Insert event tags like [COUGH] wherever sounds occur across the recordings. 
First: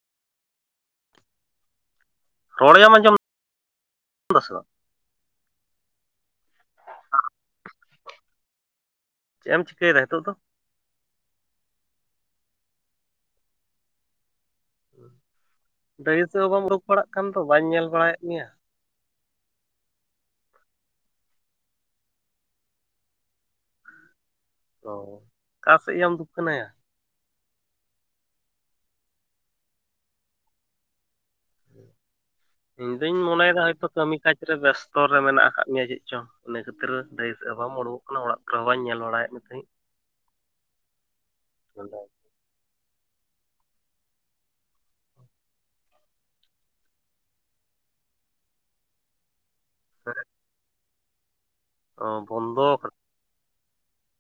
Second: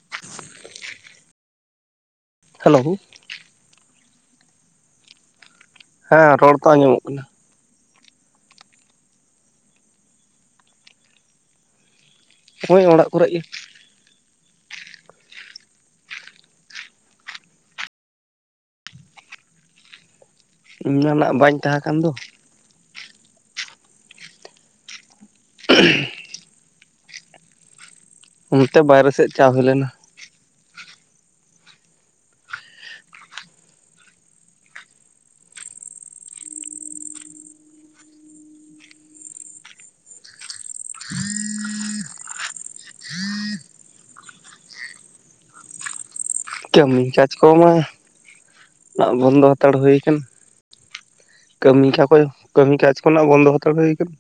[INAUDIBLE] ᱨᱚᱲ ᱦᱮᱞᱳ ᱮᱢ ᱟᱸᱡᱚᱢ ᱫᱟ ᱥᱮ ᱵᱟᱝ? ᱦᱮᱸ ᱨᱚᱲ ᱛᱚ ᱟᱸᱡᱚᱢᱚᱜ ᱠᱟᱱᱟ᱾ ᱪᱮᱜ ᱮᱢ ᱪᱤᱠᱟᱹᱭᱫᱟ ᱦᱤᱸᱛᱚᱜ ᱫᱚ? ᱳᱭ ᱚᱲᱟᱜ ᱠᱚᱨᱮ ᱜᱮ᱾ ᱰᱟᱹᱦᱤ ᱥᱮᱜ ᱦᱚᱸ ᱵᱟᱢ ᱩᱰᱩᱠ ᱵᱟᱲᱟᱜ ᱠᱟᱱ ᱫᱚ ᱵᱟᱸᱧ ᱧᱮᱸᱞ ᱵᱟᱲᱟᱭᱮᱜ ᱢᱮᱭᱟ᱾ ᱤᱧᱫᱚ ᱱᱟᱜ ᱵᱟᱹᱧ ᱛᱟᱦᱮᱸ ᱠᱟᱱ ᱫᱚ᱾ ᱚ ᱚᱠᱟ ᱥᱮᱜ ᱭᱟᱢ ᱫᱩᱠᱟᱱᱟᱭᱟ? ᱚᱱᱛᱮ ᱵᱟᱭᱨᱮ ᱥᱮᱜ ᱪᱟᱣ ᱦᱩᱭ ᱞᱮᱱᱟ᱾ [INAUDIBLE] ᱤᱧ ᱫᱚᱧ ᱢᱚᱱᱮᱭᱫᱟ ᱦᱚᱭᱛᱚ ᱠᱟᱹᱢᱤ ᱠᱟᱡᱽ ᱨᱮ ᱵᱮᱥᱛᱚ ᱨᱮ ᱢᱮᱱᱟᱜ ᱠᱟᱜ ᱢᱮᱭᱟ ᱪᱮᱜ ᱪᱚ᱾ ᱤᱱᱟᱹ ᱠᱷᱟᱹᱛᱤᱨ ᱰᱟᱹᱦᱤ ᱥᱮᱜ ᱦᱚᱸ ᱵᱟᱢ ᱩᱰᱩᱠᱚᱜ ᱠᱟᱱᱟ, ᱚᱲᱟᱜ ᱠᱚᱨᱮᱦᱚᱸ ᱵᱟᱹᱧ ᱧᱮᱞ ᱵᱟᱲᱟᱭᱮᱜ ᱢᱮ ᱛᱟᱦᱮᱸᱜ᱾ [INAUDIBLE] ᱱᱚᱸᱰᱮ ᱠᱟᱹᱢᱤ ᱠᱟᱡᱽ ᱠᱚᱢᱟ ᱱᱟᱜ ᱵᱚᱱᱫᱚ ᱦᱟᱛᱟᱲ ᱦᱩᱭ ᱠᱟᱱᱟ᱾ ᱠᱟᱹᱢᱤ ᱚ ᱠᱟᱠᱚ ᱵᱚᱱᱫᱚ ᱠᱟᱹᱢᱤ ᱟᱠᱟᱱᱟ ᱠᱟᱡᱽ ᱠᱚ ᱱᱟᱜ ᱵᱚᱱᱫᱚ ᱦᱟᱛᱟᱲ ᱦᱩᱭ ᱠᱟᱱᱟ᱾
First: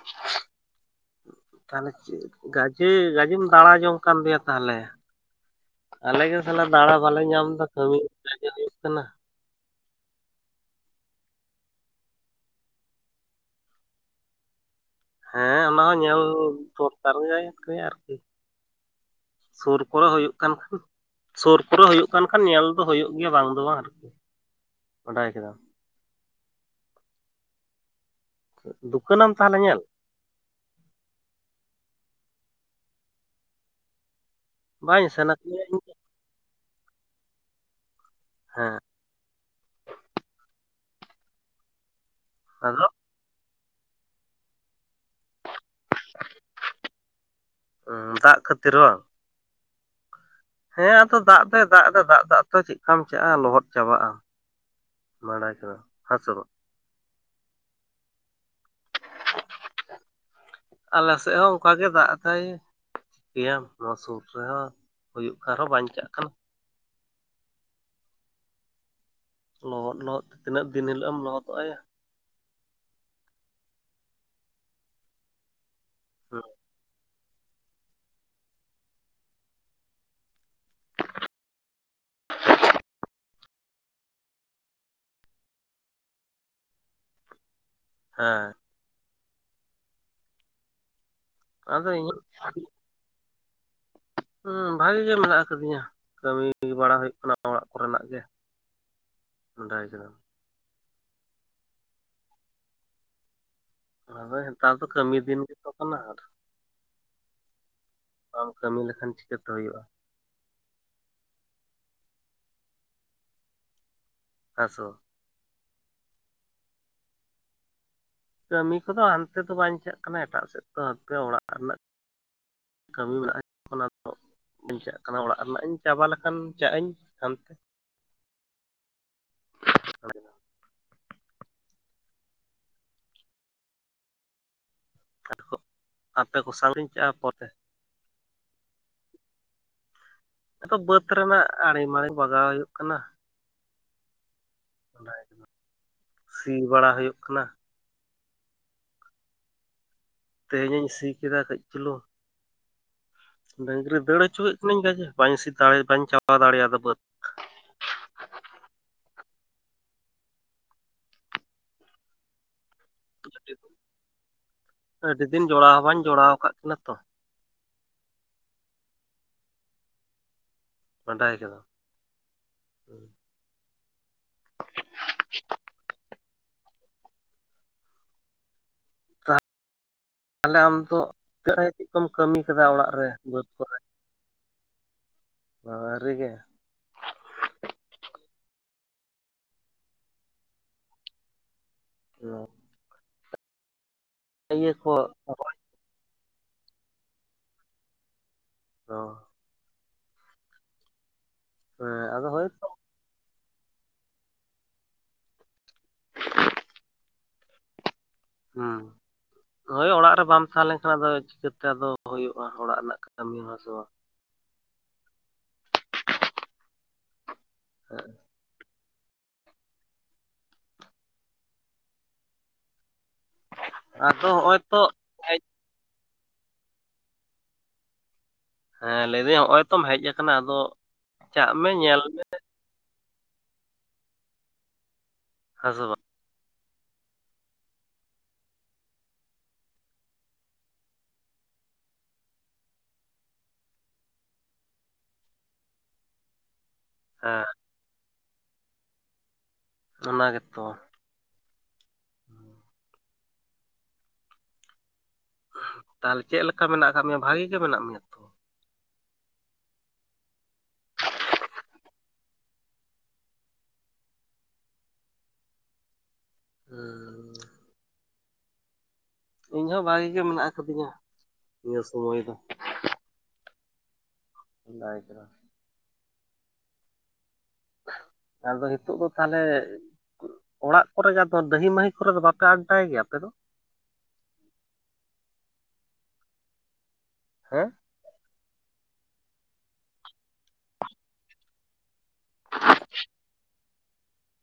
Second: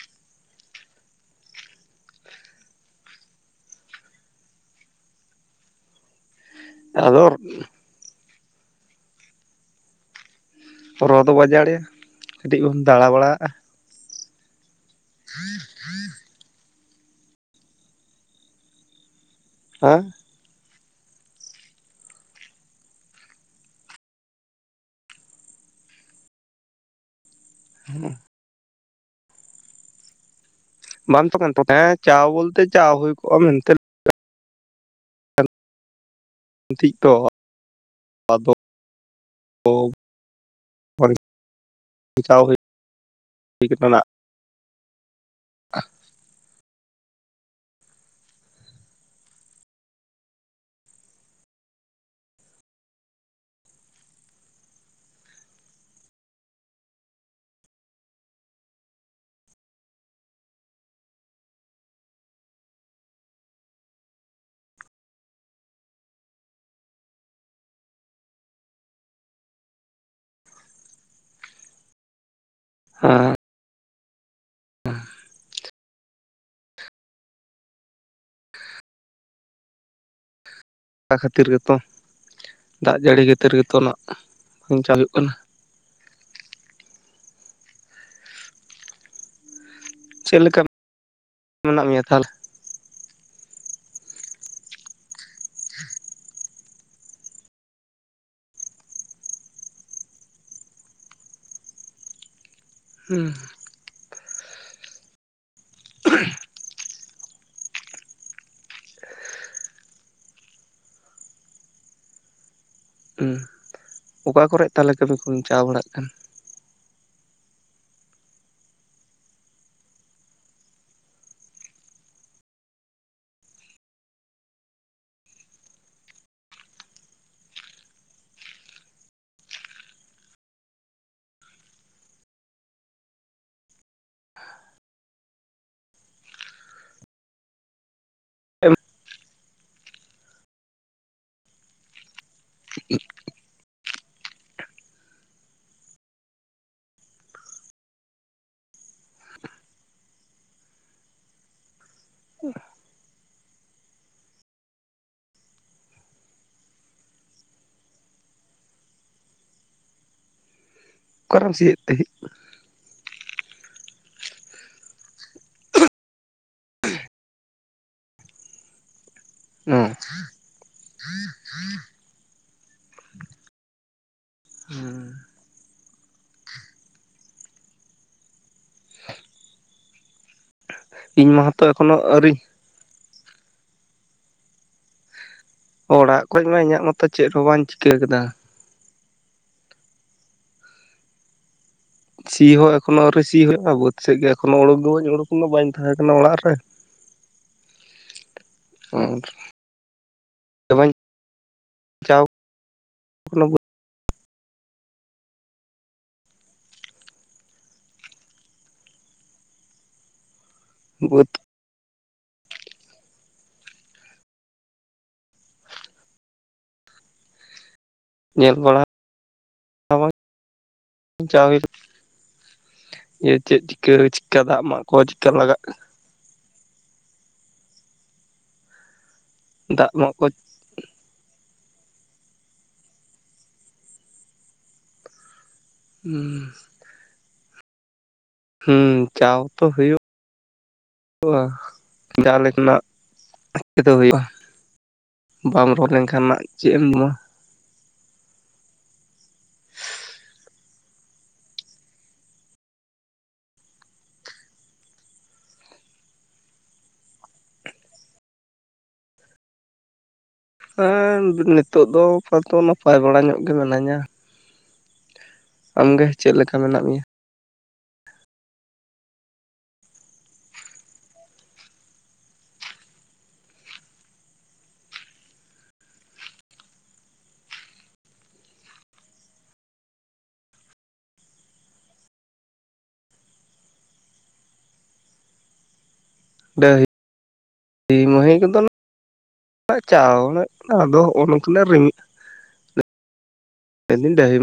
[INAUDIBLE] ᱛᱟᱦᱞᱮ ᱜᱟᱡᱮ ᱜᱟᱡᱮᱢ ᱫᱟᱬᱟ ᱡᱚᱝ ᱠᱟᱱ ᱫᱚᱭᱟ ᱛᱟᱦᱞᱮ? ᱟᱞᱮ ᱜᱮ ᱥᱟᱞᱟ ᱫᱟᱸᱬᱟ ᱵᱟᱞᱮ ᱟᱫᱚ ᱧᱟᱢᱫᱟ ᱠᱟᱹᱢᱤ [INAUDIBLE] ᱦᱩᱭᱩᱜ ᱠᱟᱱᱟ᱾ ᱨᱚᱛ ᱵᱟᱡᱟᱲ ᱭᱟ ᱠᱟᱹᱴᱤᱡ ᱵᱚᱱ ᱫᱟᱬᱟ ᱵᱟᱲᱟᱣᱟᱜᱼᱟ᱾ ᱦᱮᱸ ᱚᱱᱟ ᱦᱚᱸ ᱧᱮᱞ ᱫᱚᱨᱠᱟᱨ ᱜᱮ ᱟᱨᱠᱤ᱾ ᱥᱩᱨ ᱦᱮᱸ ᱠᱚᱨᱮ ᱦᱩᱭᱩᱜ ᱠᱟᱱ ᱠᱷᱟᱱ ᱥᱳᱨ ᱠᱚᱨᱮ ᱦᱳᱭᱳᱜ ᱠᱟᱱ ᱠᱷᱟᱱ ᱧᱮᱞ ᱫᱚ ᱦᱳᱭᱳᱜ ᱜᱮᱭᱟ᱾ ᱵᱟᱝ ᱫᱚ ᱵᱟᱝ ᱟᱨᱠᱤ ᱵᱟᱰᱟᱭ ᱠᱮᱫᱟᱢ᱾ ᱦᱩᱸ᱾ ᱫᱩᱠᱟᱹᱱᱟᱢ ᱛᱟᱞᱦᱮ ᱧᱮᱞ? ᱵᱟᱢ ᱛᱚᱠᱮᱱ ᱴᱚᱴᱟᱭ-ᱟ ᱪᱟ ᱵᱚᱞᱛᱮ ᱪᱟ ᱦᱩᱭ ᱠᱚᱜ-ᱟ ᱢᱮᱱᱛᱮ᱾ ᱵᱟᱝᱟᱹᱧ ᱥᱮᱱᱟ ᱠᱟᱱᱟᱹᱧ ᱜᱤᱛᱤᱡ ᱦᱮᱸ ᱟᱫᱚ [UNINTELLIGIBLE] [UNINTELLIGIBLE] ᱦᱩᱸ ᱫᱟᱜ ᱠᱷᱟᱹᱛᱤᱨ ᱵᱟᱝ? ᱦᱮᱸ ᱟᱫᱚ ᱫᱟᱜ ᱫᱚᱭ ᱫᱟᱜ ᱫᱟ ᱫᱟᱜ, ᱫᱟᱜ ᱛᱮ ᱪᱮᱫ ᱠᱟᱢ ᱪᱟᱞᱟ ᱞᱚᱦᱚᱫ ᱪᱟᱵᱟᱜ-ᱟᱢ ᱾ ᱵᱟᱰᱟᱭ ᱠᱮᱫᱟᱢ ᱦᱮᱸ ᱥᱮ ᱵᱟᱝ? ᱟᱞᱮ ᱥᱮᱫ ᱦᱚᱸ ᱚᱱᱠᱟ ᱜᱮ ᱫᱟᱜ ᱫᱟᱭ᱾ ᱪᱤᱠᱟᱹᱭ ᱟᱢ ᱱᱚᱣᱟ ᱥᱩᱨ ᱨᱮᱦᱚᱸ ᱦᱩᱭᱩᱜ ᱠᱟᱱ ᱨᱮᱦᱚᱸ ᱵᱟᱧᱪᱟᱜ ᱠᱟᱱᱟ᱾ ᱞᱚᱦᱚᱫ ᱞᱚᱦᱚᱫ ᱛᱮ ᱛᱤᱱᱟᱹᱜ ᱫᱤᱱ ᱦᱤᱞᱳᱜ ᱮᱢ ᱞᱚᱦᱚᱫᱚᱜ-ᱟ ᱭᱟ᱾ ᱦᱮᱸ᱾ ᱦᱩᱸ᱾ ᱚᱱᱟ ᱠᱷᱟᱹᱛᱤᱨ ᱜᱮᱛᱚ ᱫᱟᱜ ᱡᱟᱹᱲᱤ ᱠᱷᱟᱛᱤᱨ ᱜᱮᱛᱚ ᱱᱟᱜ ᱵᱟᱧ ᱪᱟᱞᱟᱜ ᱦᱩᱭᱩᱜ ᱠᱟᱱᱟ᱾ ᱦᱮᱸ᱾ ᱪᱮᱫ ᱞᱮᱠᱟ ᱢᱮᱱᱟᱜ ᱟᱫᱚ ᱢᱮᱭᱟ ᱤᱧ ᱛᱟᱦᱚᱞᱮ ᱦᱩᱸ ᱵᱷᱟᱜᱤ ᱜᱮ ᱢᱮᱱᱟᱜ ᱠᱟᱫᱤᱧᱟ ᱠᱟᱹᱢᱤ ᱠᱟᱹᱢᱤ ᱵᱟᱲᱟ ᱦᱳᱭᱳᱜ ᱠᱟᱱᱟ ᱚᱲᱟᱜ ᱠᱚ ᱨᱮᱱᱟᱜ ᱜᱮ ᱵᱟᱰᱟᱭ ᱠᱮᱫᱟᱢ᱾ ᱦᱩᱸ᱾ ᱟᱫᱚ ᱦᱮᱛᱟᱨ ᱫᱚ ᱠᱟᱹᱢᱤ ᱫᱤᱱ ᱜᱮᱛᱚ ᱠᱟᱱᱟ ᱟᱨ ᱵᱟᱢ ᱠᱟᱹᱢᱤ ᱞᱮᱠᱷᱟᱱ ᱪᱤᱠᱟᱹᱛᱮ ᱦᱩᱭᱩᱜ-ᱟ᱾ ᱚ ᱚᱠᱟ ᱠᱚᱨᱮᱜ ᱦᱮᱸᱥᱮ ᱛᱟᱞᱦᱮ ᱵᱟᱝ? ᱠᱟᱹᱢᱤ ᱠᱚ ᱵᱤᱱ ᱪᱟ ᱵᱟᱲᱟᱜ ᱠᱟᱱ? ᱠᱟᱹᱢᱤ ᱠᱚᱫᱚ ᱦᱟᱱᱛᱮ ᱫᱚ ᱵᱟᱹᱧᱪᱟᱜ ᱠᱟᱱᱟ ᱮᱴᱟᱜ ᱥᱮᱫ ᱫᱚ ᱦᱟᱯᱮ ᱚᱲᱟᱜ ᱨᱮᱱᱟᱜ ᱠᱟᱹᱢᱤ ᱵᱟᱲᱟᱭ ᱦᱩᱭᱩᱜ ᱠᱟᱱᱟ ᱛᱚ᱾ ᱵᱟᱹᱧ ᱪᱟᱜ ᱠᱟᱱᱟ ᱚᱲᱟᱜ ᱨᱮᱱᱟᱜ ᱤᱧ ᱪᱟᱵᱟ ᱞᱮᱠᱷᱟᱱ ᱪᱟᱜ ᱟᱹᱧ ᱦᱟᱱ ᱛᱮ᱾ [UNINTELLIGIBLE] ᱟᱫᱚ ᱟᱯᱮ ᱠᱚ ᱥᱟᱭ ᱤᱧ ᱪᱟᱜ-ᱟ ᱯᱚᱨᱮ᱾ [UNINTELLIGIBLE] ᱟᱫᱚ ᱵᱟᱹᱫ ᱨᱮᱱᱟᱜ ᱟᱲᱮ ᱢᱟᱲᱮ ᱵᱟᱜᱟᱣ ᱦᱳᱭᱳᱜ ᱠᱟᱱᱟ᱾ ᱚᱱᱟ ᱜᱮ ᱛᱮᱢᱚᱱ ᱥᱤ ᱵᱟᱲᱟ ᱦᱳᱭᱳᱜ ᱠᱟᱱᱟ᱾ ᱛᱮᱦᱮᱧ ᱤᱧ ᱥᱤ ᱠᱮᱫᱟ ᱠᱟᱹᱡ ᱪᱩᱞᱩᱝ᱾ [UNINTELLIGIBLE] ᱰᱟᱹᱝᱨᱤ ᱫᱟᱹᱲ ᱦᱚᱪᱚ ᱠᱮᱫ ᱠᱟᱹᱱᱟᱹᱧ ᱜᱟᱡᱮ ᱵᱟᱹᱧ ᱥᱤ ᱫᱟᱲᱮ ᱵᱟᱹᱧ ᱪᱟᱵᱟ ᱫᱟᱲᱮ ᱟᱫᱟ ᱵᱟᱹᱫᱽ᱾ ᱚᱠᱟ ᱨᱮᱢ ᱥᱤᱭᱮᱜ ᱛᱮᱦᱮ? ᱟᱹᱰᱤ ᱫᱤᱱ ᱡᱚᱲᱟᱣ ᱦᱚᱸ ᱵᱟᱹᱧ ᱡᱚᱲᱟᱣ ᱟᱠᱟᱫ ᱠᱤᱱᱟ ᱛᱚ᱾ ᱱᱚ ᱵᱟᱰᱟᱭ ᱠᱮᱫᱟᱢ ᱦᱩᱸ᱾ [INAUDIBLE] ᱛᱟᱞᱦᱮ ᱟᱞᱮ ᱚᱲᱟᱜ ᱤᱧ ᱨᱮ ᱢᱟᱛᱚ ᱪᱮᱫ ᱮᱠᱷᱚᱱᱳ ᱠᱚᱢ ᱟᱹᱣᱨᱤ ᱠᱟᱹᱢᱤ ᱠᱮᱫᱟ ᱚᱲᱟᱜ ᱨᱮ ᱵᱟᱹᱫ ᱠᱚᱨᱮ᱾ ᱟᱹᱣᱨᱤ ᱚᱲᱟᱜ ᱜᱮ ᱠᱷᱚᱡ ᱢᱟ ᱤᱧᱟᱹᱜ ᱢᱚᱛᱚ ᱪᱮᱫ ᱦᱚᱸ ᱵᱟᱹᱧ ᱪᱤᱠᱟᱹ ᱠᱮᱫᱟ᱾ ᱥᱤ ᱦᱚᱸ ᱮᱠᱷᱚᱱᱳ ᱟᱹᱣᱨᱤ ᱥᱤ ᱦᱳᱭᱳᱜ-ᱟ ᱵᱟᱹᱫ ᱥᱮᱫ ᱜᱮ ᱮᱠᱷᱚᱱᱳ ᱤᱭᱟᱹ ᱳᱰᱳᱠ ᱜᱮ ᱠᱚ ᱵᱟᱹᱧ ᱳᱰᱳᱠ ᱞᱮᱱᱟ ᱵᱟᱹᱧ ᱛᱟᱦᱮᱸᱠᱟᱱᱟ ᱚᱲᱟᱜ ᱨᱮ ᱟᱨ ᱦᱮᱸ ᱟᱫᱚ [UNINTELLIGIBLE] ᱦᱳᱭᱛᱚ ᱠᱟᱱᱟ ᱦᱩᱸ ᱦᱳᱭ ᱚᱲᱟᱜ ᱨᱮ ᱵᱟᱢ ᱛᱟᱦᱮᱸ ᱞᱮᱱᱠᱷᱟᱱ ᱫᱚ ᱟᱫᱚ ᱵᱟᱹᱫᱽ ᱪᱤᱠᱟᱹᱛᱮ ᱟᱫᱚ ᱦᱳᱭᱳᱜ-ᱟ ᱚᱲᱟᱜ ᱨᱮᱱᱟᱜ ᱠᱟᱹᱢᱤ ᱦᱚᱸ ᱥᱮ ᱵᱟᱝ᱾ ᱦᱮᱸ ᱧᱮᱞ ᱵᱟᱲᱟ [UNINTELLIGIBLE] ᱡᱮ ᱪᱮᱫ ᱪᱤᱠᱟᱹ ᱟᱫᱚ ᱪᱤᱠᱠᱟᱜ ᱦᱚᱜᱼᱚᱭ ᱫᱟᱜ ᱛᱚ ᱢᱟᱜ ᱠᱚ ᱪᱤᱠᱟᱜ ᱦᱮᱡ ᱞᱟᱜᱟ ᱠᱟᱱᱟ᱾ ᱦᱮᱸ ᱞᱟᱹᱭᱫᱟᱹᱧ ᱦᱚᱜᱚᱭ ᱛᱚᱢ ᱫᱟᱜ ᱦᱮᱡ ᱢᱟᱜ ᱠᱚ ᱠᱟᱱᱟ ᱟᱫᱚ ᱪᱟᱜ ᱢᱮ ᱧᱮᱞ ᱢᱮ᱾ ᱦᱮᱸ ᱥᱮ ᱵᱟᱝ᱾ ᱦᱩᱸ ᱦᱩᱸ ᱪᱟᱶ ᱛᱚ ᱦᱳᱭᱳᱜ ᱤᱱᱜᱟ ᱡᱟᱦᱟᱸ ᱞᱮᱠᱟᱱᱟᱜ [UNINTELLIGIBLE] ᱦᱳᱭᱳᱜ-ᱟ᱾ ᱵᱟᱢ ᱨᱚᱲ ᱞᱮᱱᱠᱷᱟᱱ ᱱᱟᱜ ᱪᱮᱫ ᱮᱢ ᱡᱚᱢᱟ? ᱦᱮᱸ ᱚᱱᱟ ᱜᱮᱛᱚ ᱛᱟᱦᱟᱞᱮ ᱪᱮᱫ ᱞᱮᱠᱟ ᱢᱮᱱᱟᱜ ᱟᱠᱟᱫ ᱢᱮᱭᱟ, ᱵᱷᱟᱜᱮ ᱜᱮ ᱢᱮᱱᱟᱜ ᱢᱮᱭᱟ ᱛᱚ? ᱦᱮᱸ ᱱᱤᱛᱳᱜ ᱫᱚ ᱟᱯᱟᱛᱚ ᱱᱟᱯᱟᱭ ᱵᱟᱲᱟ ᱧᱚᱜ ᱜᱮ ᱢᱤᱱᱟᱹᱧᱟ᱾ ᱟᱢᱜᱮ ᱪᱮᱫ ᱞᱮᱠᱟ ᱢᱮᱱᱟᱜ ᱢᱮᱭᱟ? ᱦᱩᱸ ᱤᱧ ᱦᱚᱸ ᱵᱷᱟᱜᱤ ᱜᱮ ᱢᱮᱱᱟᱜ ᱠᱟᱫᱤᱧᱟ ᱱᱤᱭᱟᱹ ᱥᱳᱢᱳᱭ ᱫᱚ᱾ [UNINTELLIGIBLE] ᱟᱫᱚ ᱦᱤᱛᱳᱜ ᱫᱚ ᱛᱟᱦᱟᱞᱮ ᱚᱲᱟᱜ ᱠᱚᱨᱮ ᱜᱮ ᱟᱫᱚ ᱰᱟᱹᱦᱤ ᱢᱟᱹᱦᱤ ᱠᱚᱨᱮ ᱫᱚ ᱵᱟᱯᱮ ᱟᱰᱰᱟᱭ ᱜᱮᱭᱟ ᱟᱯᱮ ᱫᱚ? ᱰᱟᱹᱦᱤ ᱦᱮᱸ [UNINTELLIGIBLE] ᱠᱚᱫᱚ [UNINTELLIGIBLE] ᱪᱟᱣᱞᱮ ᱟᱫᱚ ᱦᱚᱜᱚ ᱱᱚᱝᱠᱟ ᱞᱮ ᱨᱤᱜ [INAUDIBLE] [UNINTELLIGIBLE] ᱰᱟᱹᱦᱤ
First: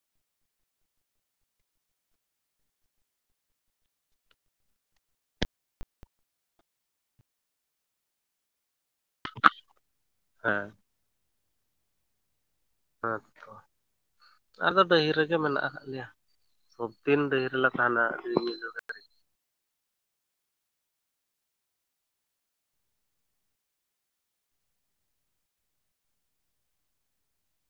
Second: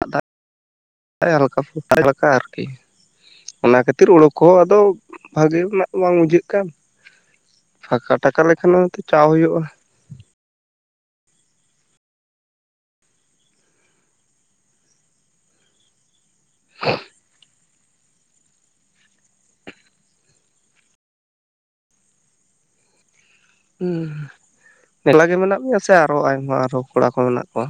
[UNINTELLIGIBLE] ᱦᱟᱞᱠᱟ [UNINTELLIGIBLE] ᱟᱨᱠᱤ᱾ ᱚᱱᱟ ᱠᱷᱟᱹᱛᱤᱨ ᱦᱳᱲᱳ ᱠᱚ ᱟᱫᱚ ᱵᱷᱟᱜᱮ ᱨᱮᱱᱟᱜ ᱵᱟᱝ ᱵᱩᱡᱷᱟᱹᱜ ᱠᱟᱱ᱾ ᱯᱷᱟᱹᱠᱟ ᱴᱟᱠᱟ ᱞᱮᱠᱷᱟᱱ ᱦᱚᱸ ᱛᱚ ᱪᱟᱣ ᱦᱳᱭᱳᱜ-ᱟ᱾ ᱦᱮᱸ ᱦᱮᱸᱛᱚ ᱟᱞᱮᱫᱚ ᱰᱟᱹᱦᱤ ᱨᱮᱜᱮ ᱢᱮᱱᱟᱜ ᱟᱠᱟᱫ ᱞᱮᱭᱟ, ᱥᱚᱵᱫᱤᱱ ᱰᱟᱹᱦᱤ ᱨᱮᱞᱮ ᱛᱟᱦᱮᱱᱟ [UNINTELLIGIBLE] ᱦᱩᱸ ᱮᱠᱞᱟ ᱜᱮ ᱢᱮᱱᱟᱜ ᱢᱮᱭᱟ, ᱥᱮ ᱟᱨᱚ ᱟᱭᱢᱟ ᱟᱨᱚ ᱠᱚᱲᱟ ᱠᱚ ᱢᱮᱱᱟᱜ ᱠᱚᱣᱟ?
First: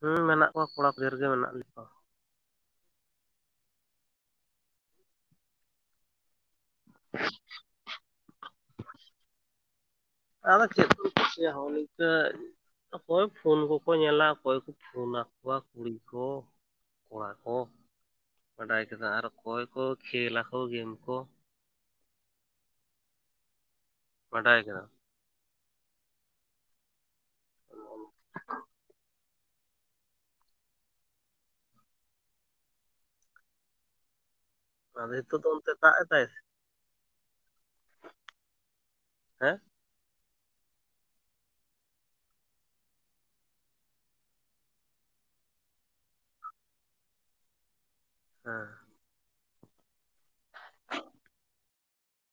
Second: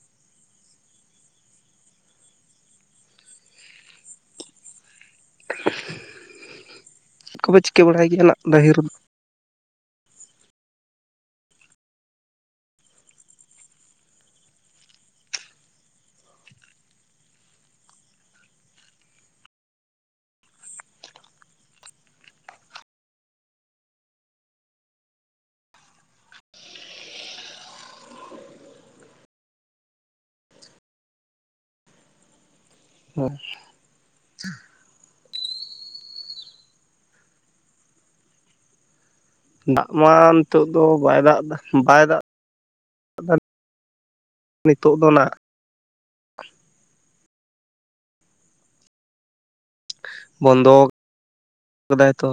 ᱦᱩᱸ ᱢᱮᱱᱟᱜ ᱠᱚᱣᱟ ᱠᱚᱲᱟ ᱵᱷᱮᱨ ᱜᱮ ᱢᱮᱱᱟᱜ ᱞᱮᱭᱟ [UNINTELLIGIBLE] ᱪᱮᱫ ᱠᱚᱯᱮ ᱪᱤᱠᱟᱹ ᱵᱟᱲᱟᱭ ᱜᱮᱭᱟ ᱱᱟᱜ ᱰᱟᱹᱦᱤ ᱨᱮᱫᱚ? ᱟᱫᱚ ᱪᱮᱫ ᱠᱚᱢ ᱪᱤᱠᱟᱹᱭᱟ ᱦᱚᱸᱜᱚ ᱱᱤᱝᱠᱟᱹ ᱚᱠᱚᱭ ᱯᱷᱳᱱ ᱠᱚᱠᱚ ᱧᱮᱞᱟ ᱚᱠᱚᱭ ᱠᱚ ᱯᱷᱳᱱ ᱟᱠᱚᱣᱟ ᱠᱩᱲᱤ ᱠᱚ᱾ ᱠᱚᱲᱟ ᱠᱚ ᱵᱟᱰᱟᱭ ᱠᱮᱫᱟ ᱟᱨ ᱚᱠᱚᱭ ᱠᱚ ᱠᱷᱮᱞ ᱟᱠᱚ ᱜᱮᱢ ᱠᱚ᱾ ᱵᱟᱰᱟᱭ ᱠᱮᱫᱟᱢ? ᱦᱮᱸ ᱟᱫᱚ ᱦᱤᱛᱳᱜ ᱫᱚ ᱚᱱᱛᱮ ᱫᱟᱜ ᱮᱫᱟᱭ? ᱦᱮᱸ ᱫᱟᱜ ᱢᱟ ᱱᱤᱛᱳᱜ ᱫᱚ ᱵᱟᱭ ᱫᱟᱜ ᱫᱟ ᱵᱟᱭ ᱫᱟᱜ ᱫᱟ᱾ ᱱᱤᱛᱳᱜ ᱫᱚ ᱱᱟᱜ᱾ ᱦᱮᱸ ᱵᱚᱱᱫᱚ ᱟᱠᱟᱫᱟᱭ ᱛᱚ᱾